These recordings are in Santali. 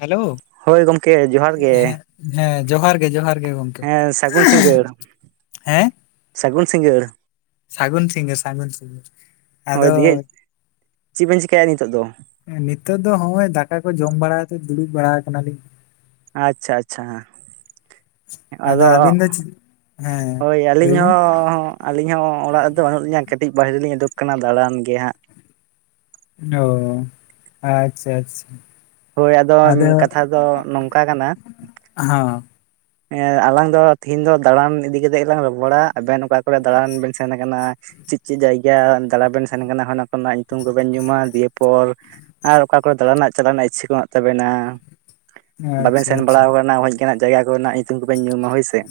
ᱦᱮᱞᱳ ᱦᱳᱭ ᱜᱚᱢᱠᱮ ᱡᱚᱦᱟᱨ ᱜᱮ ᱦᱮᱸ ᱦᱮᱸ ᱡᱚᱦᱟᱨ ᱜᱮ ᱡᱚᱦᱟᱨ ᱜᱮ ᱜᱚᱢᱠᱮ ᱦᱮᱸ ᱥᱟᱹᱜᱩᱱ ᱥᱤᱸᱜᱟᱹᱲ ᱦᱮᱸ ᱥᱟᱹᱜᱩᱱ ᱥᱤᱸᱜᱟᱹᱲ ᱥᱟᱹᱜᱩᱱ ᱥᱤᱸᱜᱟᱹᱲ ᱥᱟᱹᱜᱩᱱ ᱥᱤᱸᱜᱟᱹᱲ ᱦᱳᱭ ᱟᱫᱚ ᱫᱤᱭᱮ ᱪᱮᱫ ᱵᱮᱱ ᱪᱤᱠᱟᱹᱭᱟ ᱱᱤᱛᱚᱜ ᱫᱚ ᱱᱤᱛᱚᱜ ᱫᱚ ᱱᱚᱜᱼᱚᱭ ᱫᱟᱠᱟ ᱠᱚ ᱡᱚᱢ ᱵᱟᱲᱟ ᱠᱟᱛᱮ ᱫᱩᱲᱩᱵ ᱵᱟᱲᱟ ᱟᱠᱟᱱᱟᱞᱤᱧ ᱟᱪᱪᱷᱟ ᱟᱪᱪᱷᱟ ᱦᱮ ᱟᱫᱚ ᱟᱹᱵᱤᱱ ᱫᱚ ᱪᱮᱫ ᱦᱮᱸ ᱦᱳᱭ ᱟᱹᱞᱤᱧ ᱞᱟᱹᱭ ᱵᱤᱱ ᱦᱚᱸ ᱟᱹᱞᱤᱧ ᱦᱚᱸ ᱚᱲᱟᱜ ᱨᱮᱫᱚ ᱵᱟᱹᱱᱩᱜ ᱞᱤᱧᱟᱹ ᱠᱟᱹᱴᱤᱡ ᱵᱟᱭᱨᱮ ᱞᱤᱧ ᱩᱰᱩᱠ ᱟᱠᱟᱱᱟ ᱫᱟᱬᱟᱱ ᱜᱮ ᱦᱟᱸᱜ ᱚ ᱟᱪᱪᱷᱟ ᱟᱪᱪᱷᱟ ᱦᱳᱭ ᱟᱫᱚ ᱠᱟᱛᱷᱟ ᱫᱚ ᱱᱚᱝᱠᱟ ᱠᱟᱱᱟ ᱦᱮ ᱟᱞᱟᱝ ᱫᱚ ᱛᱤᱦᱤᱧ ᱫᱚ ᱫᱟᱬᱟᱱ ᱤᱫᱤ ᱠᱟᱛᱮᱜ ᱜᱮᱞᱟᱝ ᱨᱚᱯᱚᱲᱟ ᱟᱵᱮᱱ ᱚᱠᱟ ᱠᱚᱨᱮ ᱫᱟᱬᱟᱱ ᱵᱮᱱ ᱥᱮᱱ ᱟᱠᱟᱱᱟ ᱪᱮᱫ ᱪᱮᱫ ᱡᱟᱭᱜᱟ ᱫᱟᱬᱟ ᱵᱮᱱ ᱥᱮᱱ ᱠᱟᱱᱟ ᱚᱱᱟ ᱠᱚᱨᱮᱱᱟᱜ ᱧᱩᱛᱩᱢ ᱠᱚᱵᱮᱱ ᱧᱩᱢᱟ ᱫᱤᱭᱮ ᱯᱚᱨ ᱟᱨ ᱚᱠᱟ ᱠᱚᱨᱮ ᱫᱟᱬᱟᱱ ᱨᱮᱱᱟᱜ ᱪᱟᱞᱟᱜ ᱨᱮᱱᱟᱜ ᱤᱪᱪᱷᱟᱹ ᱠᱚ ᱢᱮᱱᱟᱜ ᱛᱟᱵᱮᱱᱟ ᱵᱟᱵᱮᱱ ᱟᱪᱪᱷᱟ ᱥᱮᱱ ᱟᱪᱪᱷᱟ ᱵᱟᱲᱟᱣ ᱟᱠᱟᱱᱟ ᱚᱱᱠᱟᱱᱟᱜ ᱡᱟᱭᱜᱟ ᱠᱚᱨᱮᱱᱟᱜ ᱧᱩᱛᱩᱢ ᱠᱚᱵᱮᱱ ᱧᱩᱢᱟ ᱦᱳᱭ ᱥᱮ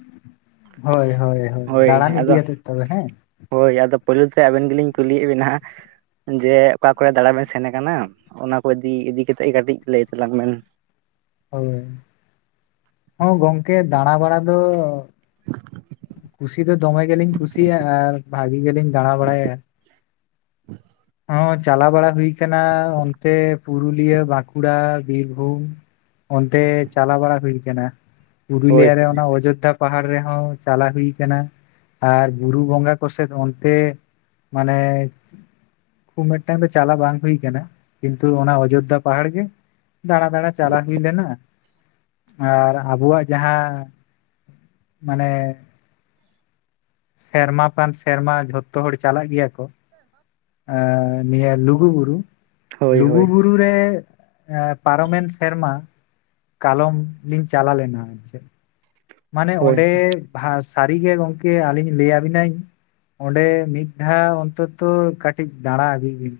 ᱦᱳᱭ ᱦᱳᱭ ᱦᱳᱭ ᱫᱟᱬᱟᱱ ᱟᱫᱚ ᱤᱫᱤᱭᱟᱛᱮᱫ ᱛᱚᱵᱮ ᱦᱮᱸ ᱦᱳᱭ ᱟᱫᱚ ᱯᱳᱭᱞᱳ ᱛᱮ ᱟᱵᱮᱱ ᱜᱮᱞᱤᱧ ᱠᱩᱞᱤᱭᱮᱫ ᱵᱮᱱᱟ ᱦᱟᱸᱜ ᱡᱮ ᱚᱠᱟ ᱠᱚᱨᱮ ᱫᱟᱬᱟ ᱵᱮᱱ ᱥᱮᱱ ᱟᱠᱟᱱᱟ ᱚᱱᱟ ᱠᱚ ᱤᱫᱤ ᱤᱫᱤ ᱠᱟᱛᱮᱜ ᱜᱮ ᱠᱟᱹᱴᱤᱡ ᱞᱟᱹᱭ ᱛᱟᱞᱟᱝ ᱵᱮᱱ ᱦᱳᱭ ᱦᱚᱸ ᱜᱚᱝᱠᱮ ᱫᱟᱬᱟ ᱵᱟᱲᱟ ᱫᱚ ᱠᱩᱥᱤ ᱫᱚ ᱫᱚᱢᱮ ᱜᱮᱞᱤᱧ ᱠᱩᱥᱤᱭᱟᱜᱼᱟ ᱟᱨ ᱵᱷᱟᱜᱤ ᱜᱮᱞᱤᱧ ᱫᱟᱬᱟ ᱵᱟᱲᱟᱭᱟ ᱦᱮᱸ ᱦᱚᱸ ᱪᱟᱞᱟᱣ ᱵᱟᱲᱟ ᱦᱩᱭ ᱟᱠᱟᱱᱟ ᱚᱱᱛᱮ ᱯᱩᱨᱩᱞᱤᱭᱟᱹ ᱵᱟᱸᱠᱩᱲᱟ ᱵᱤᱨᱵᱷᱩᱢ ᱚᱱᱛᱮ ᱪᱟᱞᱟᱣ ᱵᱟᱲᱟ ᱦᱩᱭ ᱟᱠᱟᱱᱟ ᱦᱳᱭ ᱯᱩᱨᱩᱞᱤᱭᱟ ᱨᱮ ᱚᱱᱟ ᱚᱡᱳᱫᱽᱫᱷᱟ ᱯᱟᱦᱟᱲ ᱨᱮᱦᱚᱸ ᱪᱟᱞᱟᱣ ᱦᱩᱭ ᱟᱠᱟᱱᱟ ᱟᱨ ᱵᱩᱨᱩ ᱵᱚᱸᱜᱟ ᱠᱚᱥᱮᱫ ᱚᱱᱛᱮ ᱢᱟᱱᱮ ᱠᱷᱩᱵ ᱢᱤᱫᱴᱟᱝ ᱫᱚ ᱪᱟᱞᱟᱣ ᱵᱟᱝ ᱦᱩᱭ ᱟᱠᱟᱱᱟ ᱠᱤᱱᱛᱩ ᱚᱱᱟ ᱚᱡᱳᱫᱽᱫᱷᱟ ᱯᱟᱦᱟᱲ ᱜᱮ ᱫᱟᱬᱟ ᱫᱟᱬᱟ ᱪᱟᱞᱟᱣ ᱦᱩᱭ ᱞᱮᱱᱟ ᱟᱨ ᱟᱵᱚᱣᱟᱜ ᱡᱟᱦᱟᱸ ᱢᱟᱱᱮ ᱥᱮᱨᱢᱟ ᱯᱟᱱ ᱥᱮᱨᱢᱟ ᱡᱷᱚᱛᱚ ᱦᱚᱲ ᱪᱟᱞᱟᱜ ᱜᱮᱭᱟ ᱠᱚ ᱟᱸ ᱱᱤᱭᱟᱹ ᱞᱩᱜᱩ ᱵᱩᱨᱩ ᱦᱳᱭ ᱞᱩᱜᱩ ᱦᱳᱭ ᱵᱩᱨᱩ ᱵᱩᱨᱩ ᱨᱮ ᱯᱟᱨᱚᱢᱮᱱ ᱥᱮᱨᱢᱟ ᱠᱟᱞᱚᱢ ᱞᱤᱧ ᱪᱟᱞᱟᱣ ᱞᱮᱱᱟ ᱦᱮᱸᱪᱮ ᱢᱟᱱᱮ ᱦᱳᱭ ᱚᱸᱰᱮ ᱦᱟᱸ ᱥᱟᱹᱨᱤᱜᱮ ᱜᱚᱝᱠᱮ ᱟᱹᱞᱤᱧ ᱞᱟᱹᱭᱟᱵᱤᱱᱟᱹᱧ ᱚᱸᱰᱮ ᱢᱤᱫ ᱫᱷᱟᱣ ᱚᱱᱛᱚᱛᱚ ᱠᱟᱹᱴᱤᱡ ᱫᱟᱬᱟ ᱟᱜᱩᱭ ᱵᱤᱱ᱾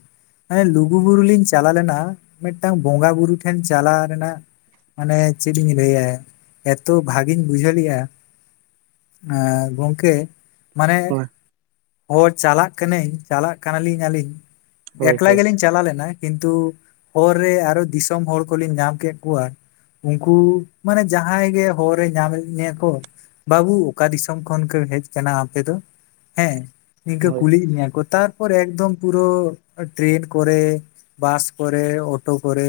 ᱮᱭ ᱞᱩᱜᱩᱵᱩᱨᱩ ᱞᱤᱧ ᱪᱟᱞᱟ ᱞᱮᱱᱟ ᱢᱤᱫᱴᱟᱝ ᱵᱚᱸᱜᱟ ᱵᱩᱨᱩ ᱴᱷᱮᱱ ᱪᱟᱞᱟᱣ ᱨᱮᱱᱟᱜ ᱢᱟᱱᱮ ᱪᱮᱫ ᱤᱧ ᱞᱟᱹᱭᱟᱭ ᱮᱛᱚ ᱵᱷᱟᱜᱮ ᱜᱤᱧ ᱵᱩᱡᱷᱟᱹᱣ ᱞᱮᱜᱼᱟ ᱮ ᱜᱚᱝᱠᱮ ᱢᱟᱱᱮ ᱦᱳᱭ ᱦᱳ ᱪᱟᱞᱟᱜ ᱠᱟᱹᱱᱟᱹᱧ ᱪᱟᱞᱟᱜ ᱠᱟᱱᱟᱞᱤᱧ ᱟᱹᱞᱤᱧ ᱦᱳᱭ ᱮᱠᱞᱟ ᱦᱳᱭ ᱜᱮᱞᱤᱧ ᱪᱟᱞᱟ ᱞᱮᱱᱟ ᱠᱤᱱᱛᱩ ᱦᱚᱨ ᱨᱮ ᱟᱨᱚ ᱫᱤᱥᱚᱢ ᱦᱚᱲ ᱠᱚᱞᱤᱧ ᱧᱟᱢ ᱠᱮᱫ ᱠᱩᱣᱟ ᱩᱱᱠᱩ ᱢᱟᱱᱮ ᱡᱟᱦᱟᱸᱭ ᱜᱮ ᱦᱚᱨ ᱨᱮ ᱧᱟᱢᱮᱫ ᱢᱮᱭᱟ ᱠᱚ ᱵᱟᱹᱵᱩ ᱚᱠᱟ ᱫᱤᱥᱚᱢ ᱠᱷᱚᱱ ᱠᱟᱹ ᱦᱮᱡ ᱠᱟᱱᱟ ᱟᱯᱮ ᱫᱚ ᱦᱮᱸ ᱱᱤᱝᱠᱟᱹ ᱦᱳᱭ ᱠᱩᱞᱤᱭᱮᱫ‌ ᱢᱮᱭᱟ ᱠᱚ ᱛᱟᱨ ᱯᱚᱨ ᱮᱠᱫᱚᱢ ᱯᱩᱨᱟᱹ ᱴᱨᱮᱱ ᱠᱚᱨᱮ ᱵᱟᱥ ᱠᱚᱨᱮ ᱚᱴᱳ ᱠᱚᱨᱮ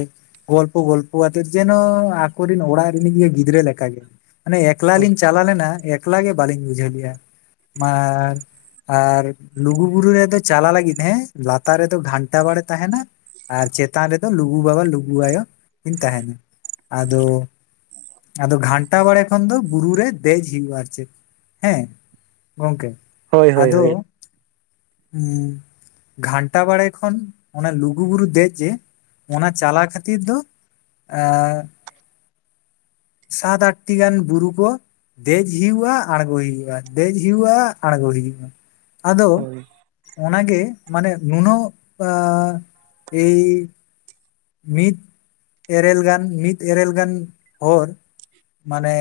ᱜᱚᱞᱯᱚ ᱜᱚᱞᱯᱚ ᱟᱛᱮᱫ ᱡᱮᱱᱚ ᱟᱠᱚᱨᱮᱱ ᱚᱲᱟᱜ ᱨᱮᱱᱤᱡ ᱜᱮ ᱜᱤᱫᱽᱨᱟᱹ ᱞᱮᱠᱟᱜᱮ ᱢᱟᱱᱮ ᱮᱠᱞᱟ ᱞᱤᱧ ᱪᱟᱞᱟᱣ ᱞᱮᱱᱟ ᱮᱠᱞᱟ ᱜᱮ ᱵᱟᱹᱞᱤᱧ ᱵᱩᱡᱷᱟᱹᱣ ᱞᱮᱫᱼᱟ ᱟᱨ ᱟᱨ ᱞᱩᱜᱩᱵᱩᱨᱩ ᱨᱮᱫᱚ ᱪᱟᱞᱟᱜ ᱞᱟᱹᱜᱤᱫ ᱦᱮᱸ ᱞᱟᱛᱟᱨ ᱨᱮᱫᱚ ᱜᱷᱟᱱᱴᱟ ᱵᱟᱲᱮ ᱛᱟᱦᱮᱱᱟ ᱟᱨ ᱪᱮᱛᱟᱱ ᱨᱮᱫᱚ ᱞᱩᱜᱩ ᱵᱟᱵᱟ ᱞᱩᱜᱩ ᱟᱭᱳ ᱠᱤᱱ ᱛᱟᱦᱮᱱᱟ ᱟᱫᱚ ᱟᱫᱚ ᱜᱷᱟᱱᱴᱟ ᱵᱟᱲᱮ ᱠᱷᱚᱱ ᱫᱚ ᱵᱩᱨᱩ ᱨᱮ ᱫᱮᱡ ᱦᱩᱭᱩᱜᱼᱟ ᱟᱨ ᱪᱮᱫ ᱦᱮᱸ ᱜᱚᱝᱠᱮ, ᱦᱳᱭ ᱦᱳᱭ ᱦᱳᱭ ᱟᱫᱚ ᱦᱩᱸ ᱜᱷᱟᱱᱴᱟ ᱵᱟᱲᱮ ᱠᱷᱚᱱ ᱚᱱᱟ ᱞᱩᱜᱩᱵᱩᱨᱩ ᱫᱮᱡ ᱡᱮ ᱚᱱᱟ ᱪᱟᱞᱟᱣ ᱠᱷᱟᱹᱛᱤᱨ ᱫᱚ ᱟ ᱥᱟᱛ ᱟᱴᱴᱤ ᱜᱟᱱ ᱵᱩᱨᱩ ᱠᱚ ᱫᱮᱡ ᱦᱩᱭᱩᱜᱼᱟ ᱟᱬᱜᱚᱭ ᱦᱩᱭᱩᱜᱼᱟ ᱫᱮᱡ ᱦᱩᱭᱩᱜᱼᱟ ᱟᱬᱜᱚ ᱦᱩᱭᱩᱜᱼᱟ᱾ ᱟᱫᱚ ᱚᱱᱟ ᱜᱮ ᱢᱟᱱᱮ ᱱᱩᱱᱟᱹᱜ ᱟ ᱮᱭ ᱢᱤᱫ ᱮᱨᱮᱞ ᱜᱟᱱ ᱢᱤᱫ ᱮᱨᱮᱞ ᱜᱟᱱ ᱦᱚᱲ ᱢᱟᱱᱮ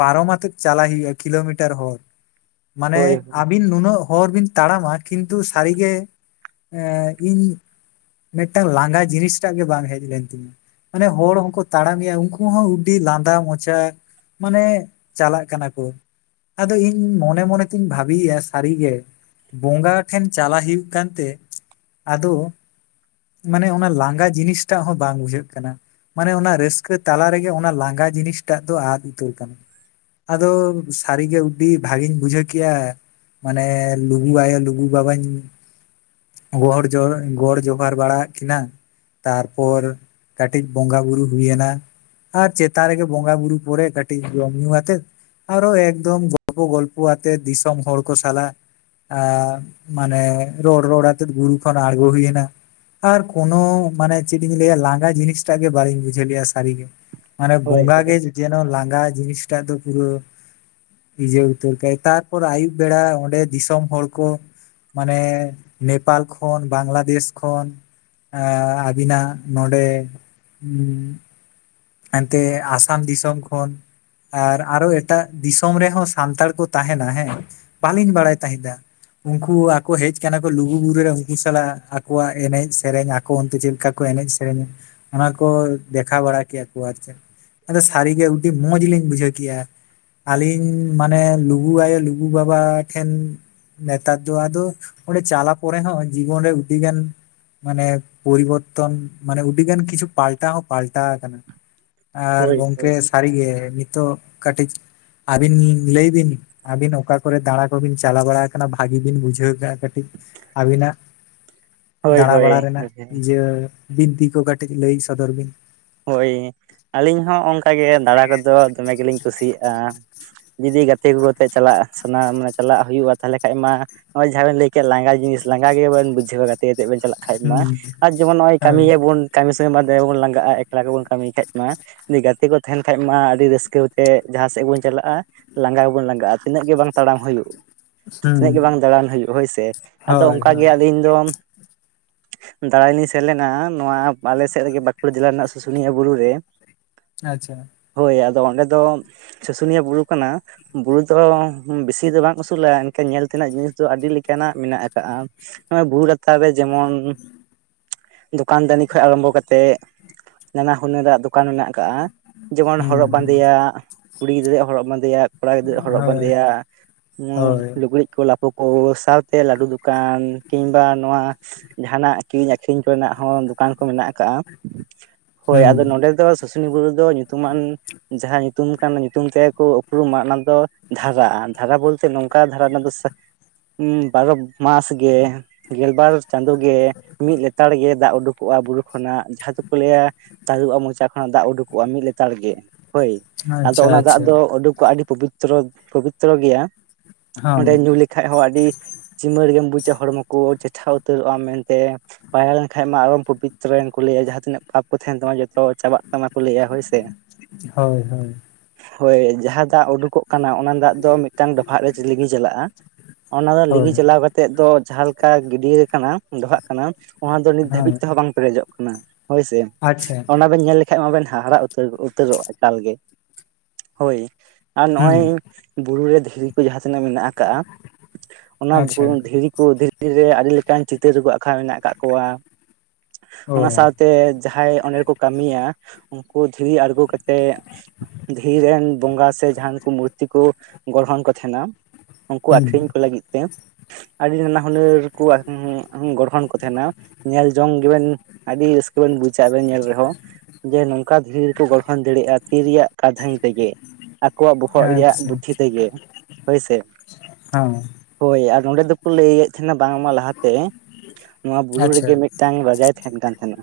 ᱯᱟᱨᱚᱢᱟᱛᱮᱫ ᱪᱟᱞᱟᱭ ᱦᱩᱭᱩᱜᱼᱟ ᱠᱤᱞᱳᱢᱤᱴᱟᱨ ᱦᱚᱨ ᱢᱟᱱᱮ ᱦᱳᱭ ᱦᱳᱭ ᱦᱳᱭ ᱟᱹᱵᱤᱱ ᱱᱩᱱᱟᱹᱜ ᱦᱚᱨ ᱵᱤᱱ ᱛᱟᱲᱟᱢᱟ ᱠᱤᱱᱛᱩ ᱥᱟᱹᱨᱤᱜᱮ ᱮᱸ ᱤᱧ ᱢᱮᱫᱴᱟᱝ ᱞᱟᱸᱜᱟ ᱡᱤᱱᱤᱥ ᱴᱟᱜ ᱜᱮ ᱵᱟᱝ ᱦᱮᱡ ᱞᱮᱱ ᱛᱤᱧᱟᱹ᱾ ᱢᱟᱱᱮ ᱦᱚᱲ ᱦᱚᱸᱠᱚ ᱛᱟᱲᱟᱢ ᱮᱭᱟ ᱩᱱᱠᱩ ᱦᱚᱸ ᱩᱰᱤ ᱞᱟᱸᱫᱟ ᱢᱚᱪᱟ ᱢᱟᱱᱮ ᱪᱟᱞᱟᱜ ᱠᱟᱱᱟ ᱠᱚ, ᱟᱫᱚ ᱤᱧ ᱢᱚᱱᱮ ᱢᱚᱱᱮ ᱛᱤᱧ ᱵᱷᱟᱹᱵᱤᱭᱮᱜᱼᱟ ᱥᱟᱹᱨᱤᱜᱮ ᱵᱚᱸᱜᱟ ᱴᱷᱮᱱ ᱪᱟᱞᱟᱣ ᱦᱩᱭᱩᱜ ᱠᱟᱱ ᱛᱮ ᱟᱫᱚ ᱢᱟᱱᱮ ᱚᱱᱟ ᱞᱟᱸᱜᱟ ᱡᱤᱱᱤᱥᱴᱟᱜ ᱦᱚᱸ ᱵᱟᱝ ᱵᱩᱡᱷᱟᱹᱜ ᱠᱟᱱᱟ᱾ ᱢᱟᱱᱮ ᱚᱱᱟ ᱨᱟᱹᱥᱠᱟᱹ ᱛᱟᱞᱟ ᱨᱮᱜᱮ ᱚᱱᱟ ᱞᱟᱸᱜᱟ ᱡᱤᱱᱤᱥᱴᱟᱜ ᱫᱚ ᱟᱫ ᱩᱛᱟᱹᱨ ᱠᱟᱱᱟ᱾ ᱟᱫᱚ ᱥᱟᱹᱨᱤᱜᱮ ᱩᱰᱤ ᱵᱷᱟᱹᱜᱤᱧ ᱵᱩᱡᱷᱟᱹᱣ ᱠᱮᱜᱼᱟ᱾ ᱢᱟᱱᱮ ᱞᱩᱜᱩ ᱟᱭᱳ ᱞᱩᱜᱩ ᱵᱟᱵᱟᱧ ᱜᱚᱦᱚᱲ ᱡᱚᱦᱚᱨ ᱜᱚᱲ ᱡᱚᱦᱟᱨ ᱵᱟᱲᱟ ᱟᱜ ᱠᱤᱱᱟ᱾ ᱛᱟᱨᱯᱚᱨ ᱠᱟᱹᱴᱤᱡ ᱵᱚᱸᱜᱟ ᱵᱩᱨᱩ ᱦᱩᱭ ᱮᱱᱟ᱾ ᱟᱨ ᱪᱮᱛᱟᱱ ᱨᱮᱜᱮ ᱵᱚᱸᱜᱟ ᱵᱩᱨᱩ ᱯᱚᱨᱮ ᱠᱟ ᱠᱟᱹᱴᱤᱡ ᱡᱚᱢ ᱧᱩ ᱟᱛᱮᱫ ᱟᱨᱚ ᱮᱠᱫᱚᱢ ᱜᱚᱞᱯᱚ ᱜᱚᱞᱯᱚ ᱟᱛᱮ ᱫᱤᱥᱚᱢ ᱦᱚᱲ ᱠᱚ ᱥᱟᱞᱟᱜ ᱟ ᱢᱟᱱᱮ ᱨᱚᱲ ᱨᱚᱲ ᱟᱛᱮᱫ ᱵᱩᱨᱩ ᱠᱷᱚᱱ ᱟᱬᱜᱳ ᱦᱩᱭ ᱮᱱᱟ᱾ ᱟᱨ ᱠᱳᱱᱳ ᱢᱟᱱᱮ ᱪᱮᱫ ᱤᱧ ᱞᱟᱹᱭᱟ ᱞᱟᱸᱜᱟ ᱡᱤᱱᱤᱥᱴᱟᱜ ᱜᱮ ᱵᱟᱞᱤᱧ ᱵᱩᱡᱷᱟᱹᱣ ᱞᱮᱜᱼᱟ ᱥᱟᱹᱨᱤᱜᱮ᱾ ᱢᱟᱱᱮ ᱦᱳᱭ ᱦᱳᱭ ᱦᱳᱭ ᱵᱚᱸᱜᱟ ᱜᱮ ᱡᱮᱱᱚ ᱞᱟᱸᱜᱟ ᱡᱤᱱᱤᱥᱴᱟᱜ ᱫᱚ ᱯᱩᱨᱟᱹ ᱵᱷᱤᱡᱟᱹᱣ ᱩᱛᱟᱹᱨ ᱠᱟᱭ ᱛᱟᱨᱯᱚᱨ ᱟᱭᱩᱵ ᱵᱮᱲᱟ ᱚᱸᱰᱮ ᱫᱤᱥᱚᱢ ᱦᱚᱲ ᱠᱚ ᱢᱟᱱᱮ ᱱᱮᱯᱟᱞ ᱠᱷᱚᱱ ᱵᱟᱝᱞᱟ ᱫᱮᱥ ᱠᱷᱚᱱ ᱟᱸ ᱟᱹᱵᱤᱱᱟᱜ ᱱᱚᱰᱮ [inaudible] ᱮᱱᱛᱮ ᱟᱥᱟᱢ ᱫᱤᱥᱚᱢ ᱠᱷᱚᱱ ᱟᱨ ᱟᱨᱚ ᱮᱴᱟᱜ ᱫᱤᱥᱚᱢ ᱨᱮᱦᱚᱸ ᱥᱟᱱᱛᱟᱲ ᱠᱚ ᱛᱟᱦᱮᱱᱟ ᱦᱮᱸ ᱵᱟᱹᱞᱤᱧ ᱵᱟᱲᱟᱭ ᱛᱟᱦᱮᱸᱱᱟ᱾ ᱩᱱᱠᱩ ᱟᱠᱩ ᱦᱮᱡ ᱠᱟᱱᱟ ᱠᱚ ᱞᱩᱜᱩ ᱵᱩᱨᱩ ᱨᱮ ᱩᱱᱠᱤᱱ ᱥᱟᱞᱟᱜ ᱟᱠᱚᱣᱟᱜ ᱮᱱᱮᱡ ᱥᱮᱨᱮᱧ ᱟᱠᱚ ᱚᱱᱛᱮ ᱪᱮᱫ ᱞᱮᱠᱟ ᱠᱚ ᱮᱱᱮᱡ ᱥᱮᱨᱮᱧ, ᱚᱱᱟ ᱠᱚ ᱫᱮᱠᱷᱟᱣ ᱵᱟᱲᱟ ᱠᱮᱫ ᱳ ᱟᱪᱪᱷᱟ ᱟᱫᱚ ᱥᱟᱹᱨᱤᱜᱮ ᱩᱰᱤ ᱢᱚᱡᱽ ᱞᱤᱧ ᱵᱩᱡᱷᱟᱹᱣ ᱠᱮᱫᱼᱟ᱾ ᱟᱹᱞᱤᱧ ᱢᱟᱱᱮ ᱞᱩᱜᱩ ᱟᱭᱳ ᱞᱩᱜᱩ ᱵᱟᱵᱟ ᱴᱷᱮᱱ ᱱᱮᱛᱟᱨ ᱫᱚ ᱟᱫᱚ ᱚᱸᱰᱮ ᱪᱟᱞᱟ ᱯᱚᱨᱮ ᱦᱚᱸ ᱡᱤᱵᱚᱱ ᱨᱮ ᱩᱰᱤ ᱜᱟᱱ ᱢᱟᱱᱮ ᱯᱚᱨᱤᱵᱚᱨᱛᱚᱱ ᱢᱟᱱᱮ ᱚᱹᱰᱤᱜᱟᱱ ᱠᱤᱪᱷᱩ ᱯᱟᱞᱴᱟ ᱦᱚᱸ ᱯᱟᱞᱴᱟ ᱟᱠᱟᱱᱟ ᱟᱨ ᱦᱳᱭ ᱜᱚᱝᱠᱮ ᱥᱟᱹᱨᱤ ᱜᱮ ᱱᱤᱛᱚᱜ ᱠᱟᱹᱴᱤᱡ ᱟᱹᱵᱤᱱ ᱞᱟᱹᱭ ᱵᱤᱱ ᱟᱹᱵᱤᱱ ᱚᱠᱟ ᱠᱚᱨᱮ ᱫᱟᱬᱟ ᱠᱚᱵᱤᱱ ᱪᱟᱞᱟᱣ ᱵᱟᱲᱟ ᱟᱠᱟᱱᱟ ᱵᱷᱟᱜᱤ ᱵᱤᱱ ᱵᱩᱡᱷᱟᱹᱣ ᱠᱟ ᱼᱟ ᱠᱟᱹᱴᱤᱡ ᱟᱹᱵᱤᱱᱟᱜ ᱦᱳᱭ ᱫᱟᱬᱟ ᱵᱟᱲᱟ ᱦᱳᱭ ᱨᱮᱱᱟᱜ ᱤᱭᱟᱹ ᱵᱤᱱᱛᱤ ᱠᱚ ᱠᱟᱹᱴᱤᱡ ᱞᱟᱹᱭ ᱥᱚᱫᱚᱨ ᱵᱤᱱ ᱦᱳᱭ ᱟᱹᱞᱤᱧ ᱦᱚᱸ ᱚᱱᱠᱟ ᱜᱮ ᱫᱟᱬᱟ ᱠᱚᱫᱚ ᱫᱚᱢᱮ ᱜᱮ ᱞᱤᱧ ᱠᱩᱥᱤ ᱭᱟᱜᱼᱟ ᱡᱩᱫᱤ ᱜᱟᱛᱮ ᱠᱚᱛᱮᱮᱫ ᱪᱟᱞᱟᱜ ᱥᱟᱱᱟ ᱢᱟ ᱪᱟᱞᱟᱜ ᱦᱩᱭᱩᱜᱼᱟ ᱛᱟᱦᱚᱞᱮ ᱠᱷᱟᱱᱡ ᱢᱟ ᱱᱚᱜᱼᱚᱭ ᱡᱟᱦᱟᱸ ᱵᱮᱱ ᱞᱟᱹᱭ ᱠᱮᱫ ᱞᱟᱸᱜᱟ ᱡᱤᱱᱤᱥ ᱞᱟᱜᱟ ᱜᱮ ᱵᱟᱵᱮᱱ ᱵᱩᱡᱷᱟᱹᱣ ᱜᱟ ᱛᱮᱛᱮ ᱵᱮᱱ ᱪᱟᱞᱟᱜ ᱠᱷᱟᱱᱡ ᱢᱟ ᱦᱩᱸ ᱟᱨ ᱡᱮᱢᱚᱱ ᱱᱚᱜᱚᱭ ᱠᱟᱹᱢᱤ ᱦᱳᱭ ᱜᱮᱞᱵᱚᱱ ᱠᱟᱹᱢᱤ ᱥᱮ ᱵᱟᱫᱮ ᱵᱚᱱ ᱞᱟᱜᱟᱜᱼᱟ ᱮᱠ ᱞᱟ ᱜᱮᱵᱚᱱ ᱠᱟᱹᱢᱤ ᱠᱷᱟᱡ ᱢᱟ ᱡᱮ ᱜᱟᱛᱮ ᱠᱚ ᱛᱟᱦᱮᱱ ᱠᱷᱟᱡ ᱢᱟ ᱟᱹᱰᱤ ᱨᱟᱹᱥᱠᱟᱹ ᱛᱮ ᱡᱟᱦᱟᱸ ᱥᱮᱫ ᱵᱚᱱ ᱪᱟᱞᱟᱜᱼᱟ ᱞᱟᱸᱜᱟ ᱜᱮᱵᱚᱱ ᱞᱟᱸᱜᱟᱼᱟ ᱛᱤᱱᱟᱹᱜ ᱜᱮ ᱵᱟᱝ ᱛᱟᱲᱟᱢ ᱦᱩᱭᱩᱜ ᱛᱤᱛᱱᱟᱹᱜ ᱜᱮ ᱦᱩᱸ ᱵᱟᱝ ᱫᱟᱬᱟᱱ ᱦᱩᱭᱩᱜ ᱦᱳᱭᱥᱮ ᱟᱫᱚ ᱦᱳᱭ ᱚᱱᱠᱟᱜᱮ ᱦᱳᱭ ᱟᱹᱞᱤᱧ ᱫᱚ ᱫᱟᱬᱟᱱ ᱞᱤᱧ ᱥᱮᱱ ᱞᱮᱱᱟ ᱱᱚᱣᱟ ᱟᱞᱮ ᱥᱮᱫ ᱨᱮᱜᱮ ᱵᱟᱸᱠᱩᱲᱟ ᱡᱮᱞᱟ ᱨᱮᱱᱟᱜ ᱥᱩᱥᱩᱱᱤᱭᱟᱹ ᱵᱩᱨᱩ ᱨᱮ ᱟᱪᱪᱷᱟ ᱦᱳᱭ ᱟᱫᱚ ᱚᱸᱰᱮ ᱫᱚ ᱥᱩᱥᱩᱱᱤᱭᱟᱹ ᱵᱩᱨᱩ ᱠᱟᱱᱟ ᱵᱩᱨᱩ ᱫᱚ ᱵᱮᱥᱤ ᱫᱚ ᱵᱟᱝ ᱩᱥᱩᱞᱟ ᱮᱱᱠᱷᱟᱱ ᱧᱮᱞ ᱛᱮᱱᱟᱜ ᱡᱤᱱᱤᱥ ᱫᱚ ᱟᱹᱰᱤ ᱞᱮᱠᱟ ᱱᱟᱜ ᱢᱮᱱᱟᱜ ᱟᱠᱟᱫᱼᱟ ᱱᱚᱜ ᱚᱭ ᱵᱩᱨᱩ ᱞᱟᱛᱟᱨ ᱨᱮ ᱡᱮᱢᱚᱱ ᱫᱚᱠᱟᱱ ᱫᱟᱱᱤ ᱠᱷᱚᱱ ᱟᱨᱟᱢᱵᱷᱚ ᱠᱟᱛᱮᱜ ᱱᱟᱱᱟ ᱦᱩᱱᱟᱹᱨᱟᱜ ᱫᱚᱠᱟᱱ ᱢᱮᱱᱟᱜ ᱠᱟ‌ᱜᱼᱟ ᱡᱮᱢᱚᱱ ᱦᱩᱸ ᱦᱚᱨᱚᱜ ᱦᱩᱸ ᱵᱟᱸᱫᱮᱭᱟᱜ ᱠᱩᱲᱤ ᱜᱤᱫᱽᱨᱟᱹ ᱦᱚᱨᱚᱜ ᱵᱟᱸᱫᱮᱭᱟᱜ ᱠᱚᱲᱟ ᱜᱤᱫᱽᱨᱟᱹ ᱦᱚᱨᱚᱜ ᱦᱳᱭ ᱵᱟᱸᱫᱮᱭᱟ ᱦᱳᱭ ᱞᱩᱜᱽᱲᱤ ᱤᱡ ᱠᱚ ᱞᱟᱯᱚ ᱳ ᱥᱟᱶᱛᱮ ᱞᱟᱹᱰᱩ ᱫᱚᱠᱟᱱ ᱠᱤᱝ ᱵᱟ ᱱᱚᱣᱟ ᱡᱟᱦᱟ ᱱᱟᱜ ᱠᱤᱨᱤᱧ ᱟᱠᱷᱨᱤᱧ ᱠᱚᱨᱮ ᱱᱟᱜ ᱦᱚᱸ ᱫᱚᱠᱟᱱ ᱠᱚ ᱢᱮᱱᱟᱜ ᱟᱠᱟᱜ-ᱟ ᱦᱳᱭ ᱟᱫᱚ ᱦᱩᱸ ᱱᱚᱰᱮ ᱫᱚ ᱥᱩᱥᱩᱱᱤ ᱵᱩᱨᱩ ᱫᱚ ᱧᱩᱛᱩᱢ ᱟᱱ ᱡᱟᱦᱟᱸ ᱧᱩᱛᱩᱢ ᱠᱟᱱ ᱧᱩᱛᱩᱢ ᱛᱮᱠᱚ ᱩᱯᱨᱩᱢᱟ ᱚᱱᱟ ᱫᱚ ᱫᱷᱟᱨᱟ ᱫᱷᱟᱨᱟ ᱵᱚᱞᱛᱮ ᱱᱚᱝ ᱚᱠᱟ ᱫᱷᱟᱨᱟ ᱨᱮᱱᱟᱜ ᱫᱚ ᱥᱟ. ᱠᱤ ᱵᱟᱨᱚ ᱢᱟᱥ ᱜᱮ ᱜᱮᱞᱵᱟᱨ ᱪᱟᱸᱫᱳ ᱜᱮ ᱢᱤᱫ ᱞᱮᱛᱟᱲ ᱜᱮ ᱫᱟᱜ ᱩᱰᱩᱠᱚᱜᱼᱟ ᱵᱩᱨᱩ ᱠᱷᱚᱱᱟᱜ ᱡᱟᱦᱟᱸ ᱫᱚᱠᱚ ᱞᱟᱹᱭᱟ ᱛᱟᱹᱨᱩᱵᱼᱟᱜ ᱢᱚᱪᱟ ᱠᱷᱚᱱᱟᱜ ᱫᱟᱜ ᱩᱰᱳᱠᱚᱜᱼᱟ ᱢᱤᱫ ᱞᱮᱛᱟᱲ ᱜᱮ ᱦᱳᱭ ᱟᱫᱚ ᱟᱪᱪᱷᱟ ᱚᱱᱟ ᱫᱟᱜ ᱟᱪᱪᱷᱟ ᱫᱚ ᱩᱰᱳᱠᱚᱜᱼᱟ ᱟᱹᱰᱤ ᱯᱚᱵᱤᱛᱨᱚ ᱯᱚᱵᱤᱛᱨᱚ ᱜᱮᱭᱟ ᱚᱸᱰᱮ ᱦᱚᱸ ᱧᱩ ᱞᱮᱠᱷᱟᱡ ᱦᱚᱸ ᱟᱹᱰᱤ ᱪᱤᱢᱟᱹᱲ ᱜᱮᱢ ᱵᱩᱡᱟ ᱦᱚᱲᱢᱚ ᱠᱚ ᱪᱮᱴᱷᱟ ᱩᱛᱟᱹᱨᱚᱜ ᱟᱢ ᱢᱮᱱᱛᱮ ᱯᱟᱭᱨᱟ ᱞᱮᱱ ᱠᱷᱟᱱ ᱢᱟ ᱟᱨᱚᱢ ᱯᱚᱵᱤᱛᱨᱚᱭᱮᱱ ᱠᱚ ᱞᱟᱹᱭᱟ ᱡᱟᱦᱟᱸ ᱛᱤᱱᱟᱹᱜ ᱯᱟᱯ ᱠᱩ ᱛᱟᱦᱮᱱ ᱫᱚ ᱡᱚᱛᱚ ᱪᱟᱵᱟᱜ ᱛᱟᱢᱟ ᱠᱚ ᱞᱟᱹᱭᱟ ᱦᱳᱭ ᱥᱮ ᱦᱳᱭ ᱦᱳᱭ ᱦᱳᱭ ᱡᱟᱦᱟᱸ ᱫᱟᱜ ᱩᱰᱩ ᱠᱚᱜ ᱠᱟᱱᱟ ᱚᱱᱟ ᱚᱱᱟ ᱫᱟᱜ ᱫᱚ ᱢᱤᱫ ᱴᱟᱝ ᱰᱚᱵᱷᱟᱜ ᱨᱮ ᱞᱤᱸᱜᱤ ᱪᱟᱞᱟᱜᱼᱟ ᱚᱱᱟ ᱫᱚ ᱞᱤᱜᱤ ᱦᱳᱭ ᱪᱟᱞᱟᱣ ᱠᱟᱛᱮᱜ ᱛᱮᱫ ᱫᱚ ᱡᱟᱦᱟᱸ ᱞᱮᱠᱟ ᱜᱤᱰᱭᱟ. ᱠᱟᱱᱟ ᱰᱚᱵᱷᱟᱜ ᱠᱟᱱᱟ ᱚᱱᱟ ᱫᱚ ᱱᱤᱛ ᱫᱷᱟᱹᱵᱤᱡ ᱦᱳᱭ ᱛᱮᱦᱚᱸ ᱵᱟᱝ ᱯᱮᱨᱮᱡᱚᱜ ᱠᱟᱱᱟ ᱦᱳᱭ ᱥᱮ ᱟᱪᱪᱷᱟ ᱚᱱᱟ ᱵᱮᱱ ᱧᱮᱞ ᱞᱮᱠᱷᱟᱱ ᱢᱟᱵᱮᱱ ᱦᱟᱦᱟᱲᱟ ᱩᱛᱟᱹᱨ ᱩᱛᱟᱹᱨᱚᱜ ᱮᱠᱟᱞ ᱜᱮ ᱦᱳᱭ ᱟᱨ ᱦᱩᱸ ᱱᱚᱜᱼᱚᱭ ᱵᱩᱨᱩ ᱨᱮ ᱫᱷᱤᱨᱤ ᱠᱚ ᱡᱟᱦᱟᱸ ᱛᱤᱱᱟᱹᱜ ᱢᱮᱱᱟᱜ ᱠᱟᱜᱼᱟ ᱚᱱᱟ ᱟᱪᱪᱷᱟ ᱵᱩᱱ ᱫᱷᱤᱨᱤ ᱠᱚ ᱫᱷᱤᱨᱤ ᱨᱮ ᱟᱹᱰᱤ ᱞᱮᱠᱟᱱ ᱪᱤᱛᱟᱹᱨ ᱠᱚ ᱟᱸᱠᱷᱟᱣ ᱢᱮᱱᱟᱜ ᱟᱠᱟᱫ ᱠᱚᱣᱟ ᱚ ᱚᱱᱟ ᱥᱟᱶᱛᱮ ᱡᱟᱦᱟᱸᱭ ᱚᱸᱰᱮ ᱨᱮᱠᱚ ᱠᱟᱹᱢᱤᱭᱟ ᱩᱱᱠᱩ ᱫᱷᱤᱨᱤ ᱟᱬᱜᱚ ᱠᱟᱛᱮᱜ ᱫᱷᱤᱨ ᱨᱮᱱ ᱵᱚᱸᱜᱟ ᱥᱮ ᱡᱟᱦᱟᱱ ᱠᱚ ᱢᱩᱨᱛᱤ ᱠᱚ ᱜᱚᱲᱦᱚᱱ ᱠᱚ ᱛᱟᱦᱮ ᱱᱟ ᱩᱱ ᱠᱩ ᱟᱠᱷ ᱦᱩᱸ ᱨᱤᱧ ᱠᱚ ᱞᱟᱹᱜᱤᱫ ᱛᱮ ᱟᱹᱰᱤ ᱱᱟᱱᱟ ᱦᱩᱱᱟᱹᱨ ᱠᱚ ᱜᱚᱲᱦᱚᱱ ᱠᱚ ᱛᱟᱦᱮ ᱱᱟ ᱧᱮᱞ ᱡᱚᱝ ᱜᱮᱵᱮᱱ ᱟᱹᱰᱤ ᱨᱟᱹᱥᱠᱟᱹ ᱵᱮᱱ ᱵᱩᱡ ᱪᱟ ᱵᱮᱱ ᱧᱮᱞ ᱨᱮᱦᱚᱸ ᱡᱮ ᱱᱚᱝᱠᱟ ᱫᱷᱤᱨᱤ ᱨᱮᱠᱚ ᱜᱚᱲᱦᱚᱱ ᱫᱟᱲᱮᱼᱟ ᱛᱤ ᱨᱮᱭᱟᱜ ᱠᱟᱫᱷᱟᱱ ᱛᱮᱜᱮ ᱟᱠᱚᱣᱟᱜ ᱵᱚᱦᱚᱜ ᱨᱮᱭᱟᱜ ᱟᱪᱪᱷᱟ ᱵᱩᱫᱫᱷᱤ ᱛᱮᱜᱮ ᱦᱳᱭ ᱥᱮ ᱦᱚᱸ ᱦᱳᱭ ᱟᱨ ᱱᱚᱸᱰᱮ ᱫᱚᱠᱚ ᱞᱟᱹᱭ ᱮᱫ ᱛᱟᱦᱮ ᱱᱟ ᱵᱟᱝ ᱢᱟ ᱞᱟᱦᱟ ᱛᱮ ᱱᱚᱣᱟ ᱵᱩᱨᱩ ᱟᱪᱪᱷᱟ ᱨᱮᱜᱮ ᱢᱤᱫ ᱴᱟᱝ ᱨᱟᱡᱟᱭ ᱛᱟᱦᱮᱱ ᱠᱟᱱ ᱛᱟᱦᱮ ᱱᱟ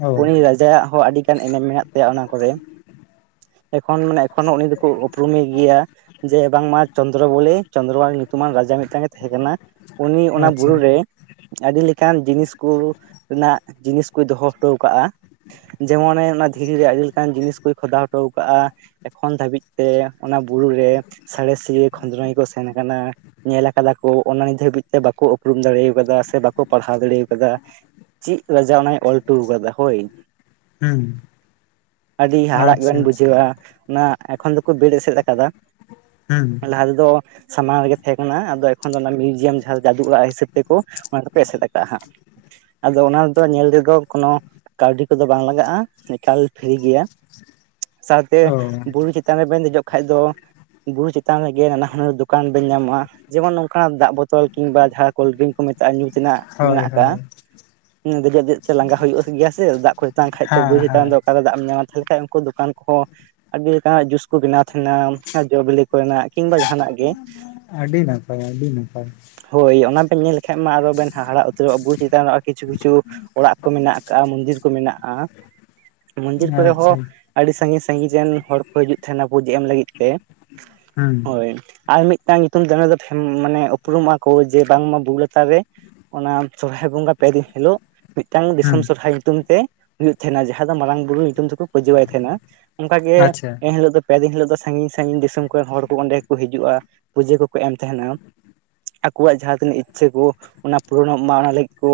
ᱚ ᱩᱱᱤ ᱨᱟᱡᱟ ᱣᱟᱜ ᱦᱚᱸ ᱟᱹᱰᱤᱜᱟᱱ ᱮᱱᱮᱢ ᱢᱮᱱᱟᱜ ᱛᱟᱭᱟ ᱚᱱᱟ ᱠᱚᱨᱮ ᱮᱠᱷᱚᱱ ᱢᱟᱱᱮ ᱮᱠᱷᱚᱱᱳ ᱩᱱᱤ ᱫᱚᱠᱚ ᱩᱯᱨᱩᱢᱮ ᱜᱮᱭᱟ ᱡᱮ ᱵᱟᱝᱢᱟ ᱪᱚᱱᱫᱨᱚ ᱵᱚᱞᱮ ᱪᱚᱱᱫᱨᱚ ᱧᱩᱛᱩᱢᱟᱱ ᱨᱟᱡᱟ ᱢᱤᱫᱴᱟᱝ ᱜᱮ ᱛᱟᱦᱮᱸ ᱠᱟᱱᱟ ᱩᱱᱤ ᱚᱱᱟ ᱵᱩᱨᱩ ᱟᱪᱪᱷᱟ ᱨᱮ ᱟᱹᱰᱤ ᱞᱮᱠᱟᱱ ᱡᱤᱱᱤᱥ ᱠᱚ ᱨᱮᱱᱟᱜ ᱡᱤᱱᱤᱥ ᱠᱚᱭ ᱫᱚᱦᱚ ᱴ ᱠᱟᱜᱼᱟ ᱡᱮᱢᱚᱱᱮ ᱚᱱᱟ ᱫᱷᱤᱨᱤ ᱨᱮ ᱟᱹᱰᱤ ᱞᱮᱠᱟᱱ ᱡᱤᱱᱤᱥ ᱠᱚᱭ ᱠᱷᱚᱫᱟᱣ ᱦᱚᱴᱚᱣ ᱟᱠᱟᱟᱜᱼᱟ ᱮᱠᱷᱚᱱ ᱫᱷᱟᱹᱵᱤᱡ ᱛᱮ ᱚᱱᱟ ᱵᱩᱨᱩ ᱨᱮ ᱥᱟᱬᱮᱥᱤᱨᱤᱭᱟᱹ ᱠᱷᱚᱸᱫᱽᱨᱚᱸᱚᱱᱤ ᱠᱚ ᱥᱮᱱ ᱟᱠᱟᱱᱟ ᱧᱮᱞ ᱟᱠᱟᱫᱟ ᱠᱚ ᱚᱱᱟ ᱱᱤᱛ ᱫᱷᱟᱹᱵᱤᱡ ᱛᱮ ᱵᱟᱠᱚ ᱩᱯᱨᱩᱢ ᱫᱟᱲᱮ ᱟᱠᱟᱫᱟ ᱥᱮ ᱵᱟᱠᱚ ᱯᱟᱲᱦᱟᱣ ᱫᱟᱲᱮ ᱠᱟᱫᱟ ᱪᱮᱫ ᱞᱟᱡᱟᱣ ᱚᱱᱟᱭ ᱚᱞ ᱦᱚᱴᱚ ᱟᱠᱟᱫᱟ ᱦᱳᱭ ᱦᱩᱸ ᱟᱹᱰᱤ ᱦᱟᱦᱟᱲᱟᱜ ᱟᱪᱪᱷᱟ ᱜᱮᱵᱮᱱ ᱟᱪᱪᱷᱟ ᱵᱩᱡᱷᱟᱹᱣᱟ ᱚᱱᱟ ᱮᱠᱷᱚᱱ ᱫᱚ ᱠᱚ ᱵᱮᱲ ᱮᱥᱮᱫ ᱟᱠᱟᱫᱟ ᱦᱩᱸ ᱞᱟᱦᱟ ᱛᱮᱫᱚ ᱥᱟᱢᱟᱝ ᱨᱮᱜᱮ ᱛᱟᱦᱮᱸ ᱠᱟᱱᱟ ᱟᱫᱚ ᱮᱠᱷᱚᱱ ᱫᱚ ᱚᱱᱟ ᱢᱤᱭᱩᱡᱤᱭᱟᱢ ᱡᱟᱦᱟᱸ ᱡᱟᱫᱩ ᱚᱲᱟᱜ ᱦᱤᱥᱟᱹᱵᱽ ᱛᱮᱠᱚ ᱚᱱᱟ ᱫᱚᱠᱚᱮ ᱮᱥᱮᱫ ᱟᱠᱟᱟᱜᱼᱟ ᱦᱟᱸᱜ ᱟᱫᱚ ᱚᱱᱟᱫᱚ ᱧᱮᱞ ᱨᱮᱫᱚ ᱠᱳᱱᱚ ᱠᱟᱹᱣᱰᱤ ᱠᱚᱫᱚ ᱵᱟᱝ ᱞᱟᱜᱟᱜ ᱼᱟ ᱮᱠᱟᱞ ᱯᱷᱤᱨᱤ ᱜᱮᱭᱟ ᱥᱟᱶᱛᱮ ᱚ ᱵᱩᱨᱩ ᱪᱮᱛᱟᱱ ᱨᱮᱵᱱ ᱫᱮᱡᱚᱜ ᱠᱷᱟᱡ ᱫᱚ ᱵᱩᱨᱩ ᱪᱮᱛᱟᱱ ᱨᱮᱜᱮ ᱱᱟᱱᱟ ᱦᱩᱱᱟᱹᱨ ᱫᱚᱠᱟᱱ ᱵᱮᱱ ᱧᱟᱢᱚᱜᱼᱟ ᱡᱮᱢᱚᱱ ᱱᱚᱝ ᱠᱟᱱᱟᱜ ᱫᱟᱜ ᱵᱳᱛᱚᱞ ᱠᱤᱝ ᱵᱟ ᱡᱟᱦᱟᱸ ᱠᱳᱞᱰᱨᱤᱝ ᱠᱚ ᱢᱮᱛᱟᱜᱼᱟ ᱧᱩ ᱛᱤᱱᱟᱜᱜ ᱦᱳᱭ ᱢᱮᱱᱟᱜ ᱟᱠᱟᱫ ᱦᱳᱭ ᱫᱮᱡᱚᱜ ᱫᱮᱡ ᱛᱮ ᱞᱟᱸᱜᱟ ᱦᱩᱭᱩᱜ ᱜᱮᱭᱟ ᱥᱮ ᱫᱟᱜ ᱠᱷᱚᱡ ᱛᱮᱛᱟᱝ ᱠᱷᱟᱡ ᱛᱚ ᱵᱳᱭ ᱦᱮᱸ ᱦᱟᱛᱟᱢ ᱫᱚ ᱦᱮᱸ ᱚᱠᱟᱨᱮ ᱫᱟᱜ ᱮᱢ ᱧᱟᱢᱟ ᱛᱟᱦᱚᱞᱮ ᱠᱷᱟᱱ ᱩᱱᱠᱩ ᱫᱚᱠᱟᱱ ᱠᱚᱠᱚ ᱟᱹᱰᱤ ᱞᱮᱠᱟᱱᱟᱜ ᱡᱩᱥ ᱠᱚ ᱵᱮᱱᱟᱣ ᱛᱟᱦᱮᱱᱟ ᱡᱚ ᱵᱤᱞᱤ ᱠᱚᱨᱮᱱᱟᱜ ᱠᱤᱢᱵᱟ ᱡᱟᱦᱟᱱᱟᱜ ᱜᱮ ᱟᱹᱰᱤ ᱱᱟᱯᱟᱭ ᱟᱹᱰᱤ ᱱᱟᱯᱟᱭ ᱦᱳᱭ ᱚᱱᱟ ᱵᱮᱱ ᱧᱮᱞ ᱞᱮᱠᱷᱟᱱᱡ ᱢᱟ ᱟᱨ ᱵᱮᱱ ᱦᱟᱦᱟᱲᱟ ᱩᱛᱟᱹᱨᱚᱜᱼᱟ ᱵᱩᱨᱩ ᱪᱮᱛᱟᱱ ᱨᱮ ᱠᱤᱪᱷᱩ ᱠᱤᱷᱩ ᱚᱲᱟᱜ ᱠᱚ ᱢᱮᱱᱟᱜ ᱟᱠᱟᱫᱼᱟ ᱢᱚᱱᱫᱤᱨ ᱠᱚ ᱢᱮᱱᱟᱜᱼᱟ ᱢᱚᱱᱫᱤᱨ ᱠᱚᱨᱮ ᱦᱚᱸ ᱟᱪᱪᱷᱟ ᱟᱹᱰᱤ ᱥᱟᱺᱜᱤᱧ ᱥᱟᱺᱜᱤᱧ ᱨᱮᱱ ᱦᱚᱲ ᱠᱚ ᱦᱤᱡᱩᱜ ᱛᱟᱦᱮᱱᱟ ᱯᱩᱡ ᱮᱢ ᱞᱟᱹᱜᱤᱫ ᱛᱮ ᱦᱩᱸ ᱦᱳᱭ ᱟᱨ ᱢᱤᱫᱴᱟᱝ ᱧᱩᱛᱩᱢ ᱫᱟᱱᱮ ᱫᱚ ᱢᱟᱱᱮ ᱩᱯᱨᱩᱢᱚᱜ ᱟᱠᱚ ᱡᱮ ᱵᱟᱝᱢᱟ ᱵᱩᱨᱩ ᱞᱟᱛᱟᱨ ᱨᱮ ᱚᱱᱟ ᱥᱚᱨᱦᱟᱭ ᱵᱚᱸᱜᱟ ᱯᱮᱮᱫᱤᱱ ᱦᱤᱞᱳᱜ ᱢᱤᱫᱴᱟᱝ ᱫᱤᱥᱚᱢ ᱦᱩᱸ ᱥᱚᱨᱦᱟᱭ ᱧᱩᱛᱩᱢ ᱛᱮ ᱦᱩᱭᱩᱜ ᱛᱟᱦᱮᱱᱟ ᱡᱟᱦᱟ ᱫᱚ ᱢᱟᱨᱟᱝ ᱵᱩᱨᱩ ᱧᱩᱛᱩᱢ ᱛᱮᱠᱚ ᱯᱩᱹᱡᱟᱹᱣᱟᱭ ᱛᱟᱦᱮᱱᱟ ᱚᱱᱠᱟᱟᱜ ᱜᱮ ᱟᱪᱪᱷᱟ ᱮᱱᱦᱤᱞᱳᱜ ᱫᱚ ᱯᱮ ᱫᱤᱱ ᱦᱤᱞᱳ ᱫᱚ ᱥᱟᱺᱜᱤᱧ ᱥᱟᱺᱜᱤᱧ ᱫᱤᱥᱚᱢ ᱠᱚᱨᱮᱱ ᱦᱚᱲ ᱠᱚ ᱚᱸᱰᱮ ᱜᱮᱠᱚ ᱦᱤᱡᱩᱜᱼᱟ ᱯᱩᱡᱟᱹ ᱠᱚᱠᱚ ᱮᱢ ᱛᱟᱦᱮᱱᱟ ᱟᱠᱚᱣᱟᱜ ᱡᱟᱦᱟ ᱛᱤᱱᱟᱹᱜ ᱤᱪᱪᱷᱟᱹ ᱠᱚ ᱚᱱᱟ ᱯᱩᱨᱚᱱᱚᱜ ᱢᱟ ᱚᱱᱟ ᱞᱟᱹᱜᱤᱫ ᱠᱚ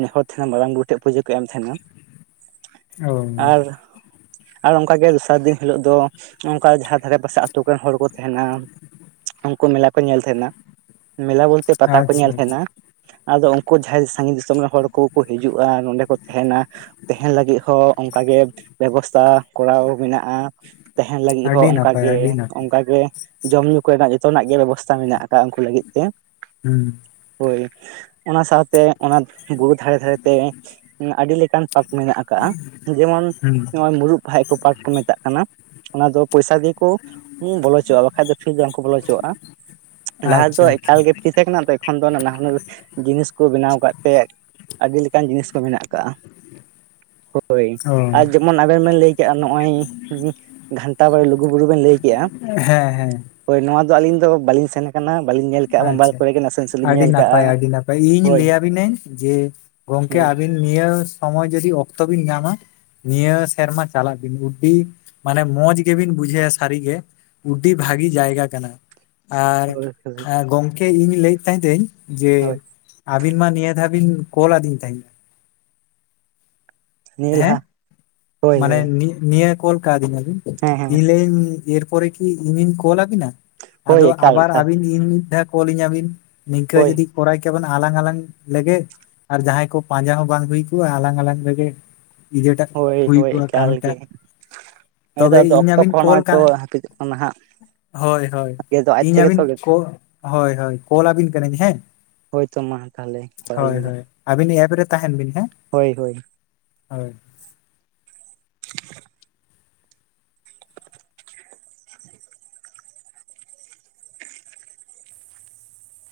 ᱱᱮᱦᱚᱨ ᱢᱟᱨᱟᱝ ᱵᱩᱨᱩ ᱴᱷᱮᱡ ᱯᱩᱡᱟᱹ ᱠᱚ ᱮᱢ ᱛᱟᱦᱮᱱᱟ ᱟᱨ ᱚᱻ ᱟᱨ ᱚᱱᱠᱟᱜᱮ ᱫᱚᱥᱟᱨ ᱫᱤᱱ ᱦᱤᱞᱳᱜ ᱫᱚ ᱚᱱᱠᱟ ᱡᱟᱦᱟᱸ ᱫᱷᱟᱨᱮ ᱯᱟᱥᱮ ᱟᱛᱳ ᱠᱚᱨᱮᱱ ᱦᱚᱲ ᱠᱚ ᱛᱟᱦᱮᱱᱟ ᱩᱱᱠᱩ ᱢᱮᱞᱟ ᱠᱚ ᱧᱮᱞ ᱛᱟᱦᱮᱱᱟ ᱢᱮᱞᱟ ᱵᱚᱞᱛᱮ ᱯᱟᱛᱟ ᱠᱚ ᱧᱮᱞ ᱟᱪᱪᱷᱟ ᱛᱟᱦᱮᱱᱟ ᱟᱫᱚ ᱩᱱᱠᱩ ᱡᱟᱦᱟᱸᱭ ᱥᱟᱺᱜᱤᱧ ᱫᱤᱥᱚᱢ ᱨᱮᱱ ᱦᱚᱲ ᱠᱚ ᱠᱚ ᱦᱤᱡᱩᱜᱼᱟ ᱟᱨ ᱱᱚᱸᱰᱮ ᱠᱚ ᱛᱟᱦᱮᱱᱟ ᱛᱟᱦᱮᱱ ᱞᱟᱹᱜᱤᱫ ᱦᱚᱸ ᱚᱱᱠᱟᱜᱮ ᱵᱮᱵᱚᱥᱛᱷᱟ ᱠᱚᱨᱟᱣ ᱢᱮᱱᱟᱜᱼᱟ ᱛᱟᱦᱮᱱ ᱞᱟᱹᱜᱤᱫ ᱦᱚᱸ ᱟᱹᱰᱤ ᱱᱟᱯᱟᱭ ᱚᱱᱠᱟᱜᱮ ᱟᱹᱰᱤ ᱱᱟᱯᱟᱭ ᱚᱱᱠᱟᱜᱮ ᱡᱚᱢ ᱧᱩ ᱠᱚᱨᱮᱱᱟᱜ ᱡᱚᱛᱚᱱᱟᱜ ᱜᱮ ᱵᱮᱵᱚᱥᱛᱷᱟ ᱢᱮᱱᱟᱜ ᱟᱠᱟᱫ ᱩᱱᱠᱩ ᱞᱟᱹᱜᱤᱫ ᱛᱮ ᱦᱩᱸ ᱦᱳᱭ ᱚᱱᱟ ᱥᱟᱶᱛᱮ ᱚᱱᱟᱵᱩᱨᱩ ᱫᱷᱟᱨᱮ ᱫᱷᱟᱨᱮᱛᱮ ᱟᱹᱰᱤ ᱞᱮᱠᱟᱱ ᱯᱟᱨᱠ ᱢᱮᱱᱟᱜ ᱟᱠᱟᱟᱜ ᱡᱮᱢᱚᱱ ᱦᱩᱸ ᱱᱚᱜᱚᱭ ᱢᱩᱨᱩᱫ ᱯᱟᱦᱟᱭ ᱠᱚ ᱯᱟᱴ ᱠᱚ ᱢᱮᱛᱟᱜ ᱠᱟᱱᱟ ᱚᱱᱟ ᱫᱚ ᱯᱚᱭᱥᱟ ᱫᱤᱭᱮ ᱠᱚ ᱵᱚᱞᱚ ᱦᱚᱪᱚᱣᱟᱜᱼᱟ ᱵᱟᱝᱠᱷᱟᱡ ᱫᱚ ᱯᱷᱤᱨᱤ ᱛᱮ ᱫᱚ ᱵᱟᱝᱠᱚ ᱵᱚᱞᱚᱪᱚᱣᱟᱜᱼᱟ ᱞᱟᱦᱟ ᱫᱚ ᱟᱪᱪᱷᱟ ᱮᱠᱟᱞᱜᱮ ᱯᱷᱨᱤ ᱛᱟᱦᱮᱸ ᱠᱟᱱᱟ ᱛᱚ ᱮᱠᱷᱚᱱ ᱫᱚ ᱱᱟᱦᱟᱱᱟᱹᱨ ᱡᱤᱱᱤᱥ ᱠᱚ ᱵᱮᱱᱟᱣ ᱟᱠᱟᱫ ᱛᱮ ᱟᱹᱰᱤ ᱞᱮᱠᱟᱱ ᱡᱤᱱᱤᱥ ᱠᱚ ᱢᱮᱱᱟᱜ ᱟᱠᱟᱟᱜᱼᱟ ᱦᱳᱭ ᱟᱪᱪᱷᱟ ᱚ ᱟᱨ ᱡᱮᱢᱚᱱ ᱟᱵᱮᱱ ᱵᱮᱱ ᱞᱟᱹᱭ ᱠᱮᱜᱼᱟ ᱱᱚᱜ-ᱚᱭ ᱜᱷᱟᱱᱴᱟ ᱵᱟᱲᱮ ᱞᱩᱜᱩ ᱵᱩᱨᱩ ᱵᱮᱱ ᱞᱟᱹᱭ ᱠᱮᱜᱼᱟ ᱦᱮᱸ ᱦᱮᱸ ᱦᱳᱭ ᱱᱚᱣᱟ ᱫᱚ ᱟᱹᱞᱤᱧ ᱫᱚ ᱵᱟᱞᱤᱧ ᱥᱮᱱ ᱟᱠᱟᱱᱟ ᱵᱟᱞᱤᱧ ᱧᱮᱞ ᱠᱟᱜᱼᱟ ᱢᱳᱵᱟᱭᱤᱞ ᱟᱪᱪᱷᱟ ᱠᱚᱨᱮ ᱜᱮ ᱱᱟᱥᱮ ᱱᱟᱥᱮ ᱞᱤᱧ ᱟᱹᱰᱤ ᱧᱮᱞ ᱱᱟᱯᱟᱭ ᱠᱟᱜᱼᱟ ᱟᱹᱰᱤ ᱱᱟᱯᱟᱭ ᱤᱧ ᱦᱳᱭ ᱞᱟᱹᱭᱟᱵᱤᱱᱟᱹᱧ ᱡᱮ ᱜᱚᱝᱠᱮ ᱦᱳᱭ ᱟᱹᱵᱤᱱ ᱱᱤᱭᱟᱹ ᱥᱚᱢᱚᱭ ᱡᱩᱫᱤ ᱚᱠᱛᱚ ᱵᱤᱱ ᱧᱟᱢᱟ ᱱᱤᱭᱟᱹ ᱥᱮᱨᱢᱟ ᱪᱟᱞᱟᱜ ᱵᱤᱱ ᱩᱰᱤ ᱢᱟᱱᱮ ᱢᱚᱡᱽ ᱜᱮᱵᱤᱱ ᱵᱩᱡᱷᱟᱹᱣᱟ ᱥᱟᱹᱨᱤᱜᱮ ᱩᱰᱤ ᱵᱷᱟᱹᱜᱤ ᱡᱟᱭᱜᱟ ᱠᱟᱱᱟ ᱟᱨ ᱦᱳᱭ ᱦᱳᱭ ᱜᱚᱝᱠᱮ ᱤᱧ ᱞᱟᱹᱭᱮᱫ ᱛᱟᱦᱮᱸ ᱫᱟᱹᱧ ᱡᱮ ᱦᱳᱭ ᱟᱵᱤᱱ ᱢᱟ ᱱᱤᱭᱟᱹ ᱫᱷᱟᱣ ᱵᱤᱱ ᱠᱚᱞ ᱟᱹᱫᱤᱧ ᱛᱟᱦᱮᱸᱫ ᱱᱤᱭᱟᱹ ᱦᱮᱸ ᱞᱟᱦᱟ ᱦᱳᱭ ᱢᱟᱱᱮ ᱦᱳᱭ ᱱᱤ ᱱᱤᱭᱟᱹ ᱠᱚᱞ ᱠᱟᱶᱫᱤᱧᱟᱹ ᱵᱤᱱ ᱦᱮᱸ ᱦᱮᱸ ᱤᱧ ᱞᱟᱹᱭᱟᱧ ᱮᱨᱯᱚᱨᱮ ᱠᱤ ᱤᱧᱤᱧ ᱠᱚᱞ ᱟᱵᱤᱱᱟ ᱦᱳᱭ ᱟᱫᱚ ᱮᱠᱟᱞ ᱟᱵᱟᱨ ᱮᱠᱟᱞ ᱟᱹᱵᱤᱱ ᱤᱧ ᱢᱤᱫ ᱫᱷᱟᱣ ᱠᱚᱞᱤᱧᱟᱹ ᱵᱤᱱ ᱱᱤᱝᱠᱟᱹ ᱦᱳᱭ ᱡᱩᱚᱫᱤ ᱠᱚᱨᱟᱭ ᱠᱮᱵᱚᱱ ᱟᱞᱟᱝ ᱟᱞᱟᱝ ᱞᱮᱜᱮ ᱟᱨ ᱡᱟᱦᱟᱸᱭ ᱠᱚ ᱯᱟᱸᱡᱟ ᱦᱚᱸ ᱵᱟᱝ ᱦᱩᱭ ᱠᱚᱜᱼᱟ ᱟᱞᱟᱝ ᱟᱞᱟᱝ ᱞᱮᱜᱮ ᱦᱳᱭ ᱦᱳᱭ ᱮᱠᱟᱞ ᱜᱮ ᱦᱮᱸᱛᱚ ᱛᱚᱵᱮ ᱟᱫᱚ ᱤᱧ ᱚᱠᱛᱚ ᱟᱹᱵᱤᱱ ᱠᱚᱦᱚᱸ ᱠᱚᱞ ᱱᱚᱜᱼᱚᱭ ᱠᱟ ᱛᱚ ᱦᱟᱹᱯᱤᱫᱚᱜ ᱠᱟᱱᱟ ᱦᱟᱸᱜ ᱦᱳᱭ ᱦᱳᱭ ᱜᱮᱫᱚ ᱟᱡ ᱤᱧ ᱛᱮᱜᱮ ᱟᱹᱵᱤᱱ ᱛᱚ ᱦᱳᱭ ᱦᱳᱭ ᱠᱚᱞ ᱟᱹᱵᱤᱱ ᱠᱟᱹᱱᱟᱹᱧ ᱦᱮᱸ ᱦᱳᱭ ᱛᱚ ᱢᱟ ᱛᱟᱦᱚᱞᱮ ᱠᱚᱞ ᱦᱳᱭ ᱟᱹᱞᱤᱧ ᱵᱮᱱ ᱦᱳᱭ ᱟᱹᱵᱤᱱ ᱮᱯ ᱨᱮ ᱛᱟᱦᱮᱸᱱ ᱵᱤᱱ ᱦᱮᱸ ᱦᱳᱭ ᱦᱳᱭ ᱦᱚᱭ [inaudible]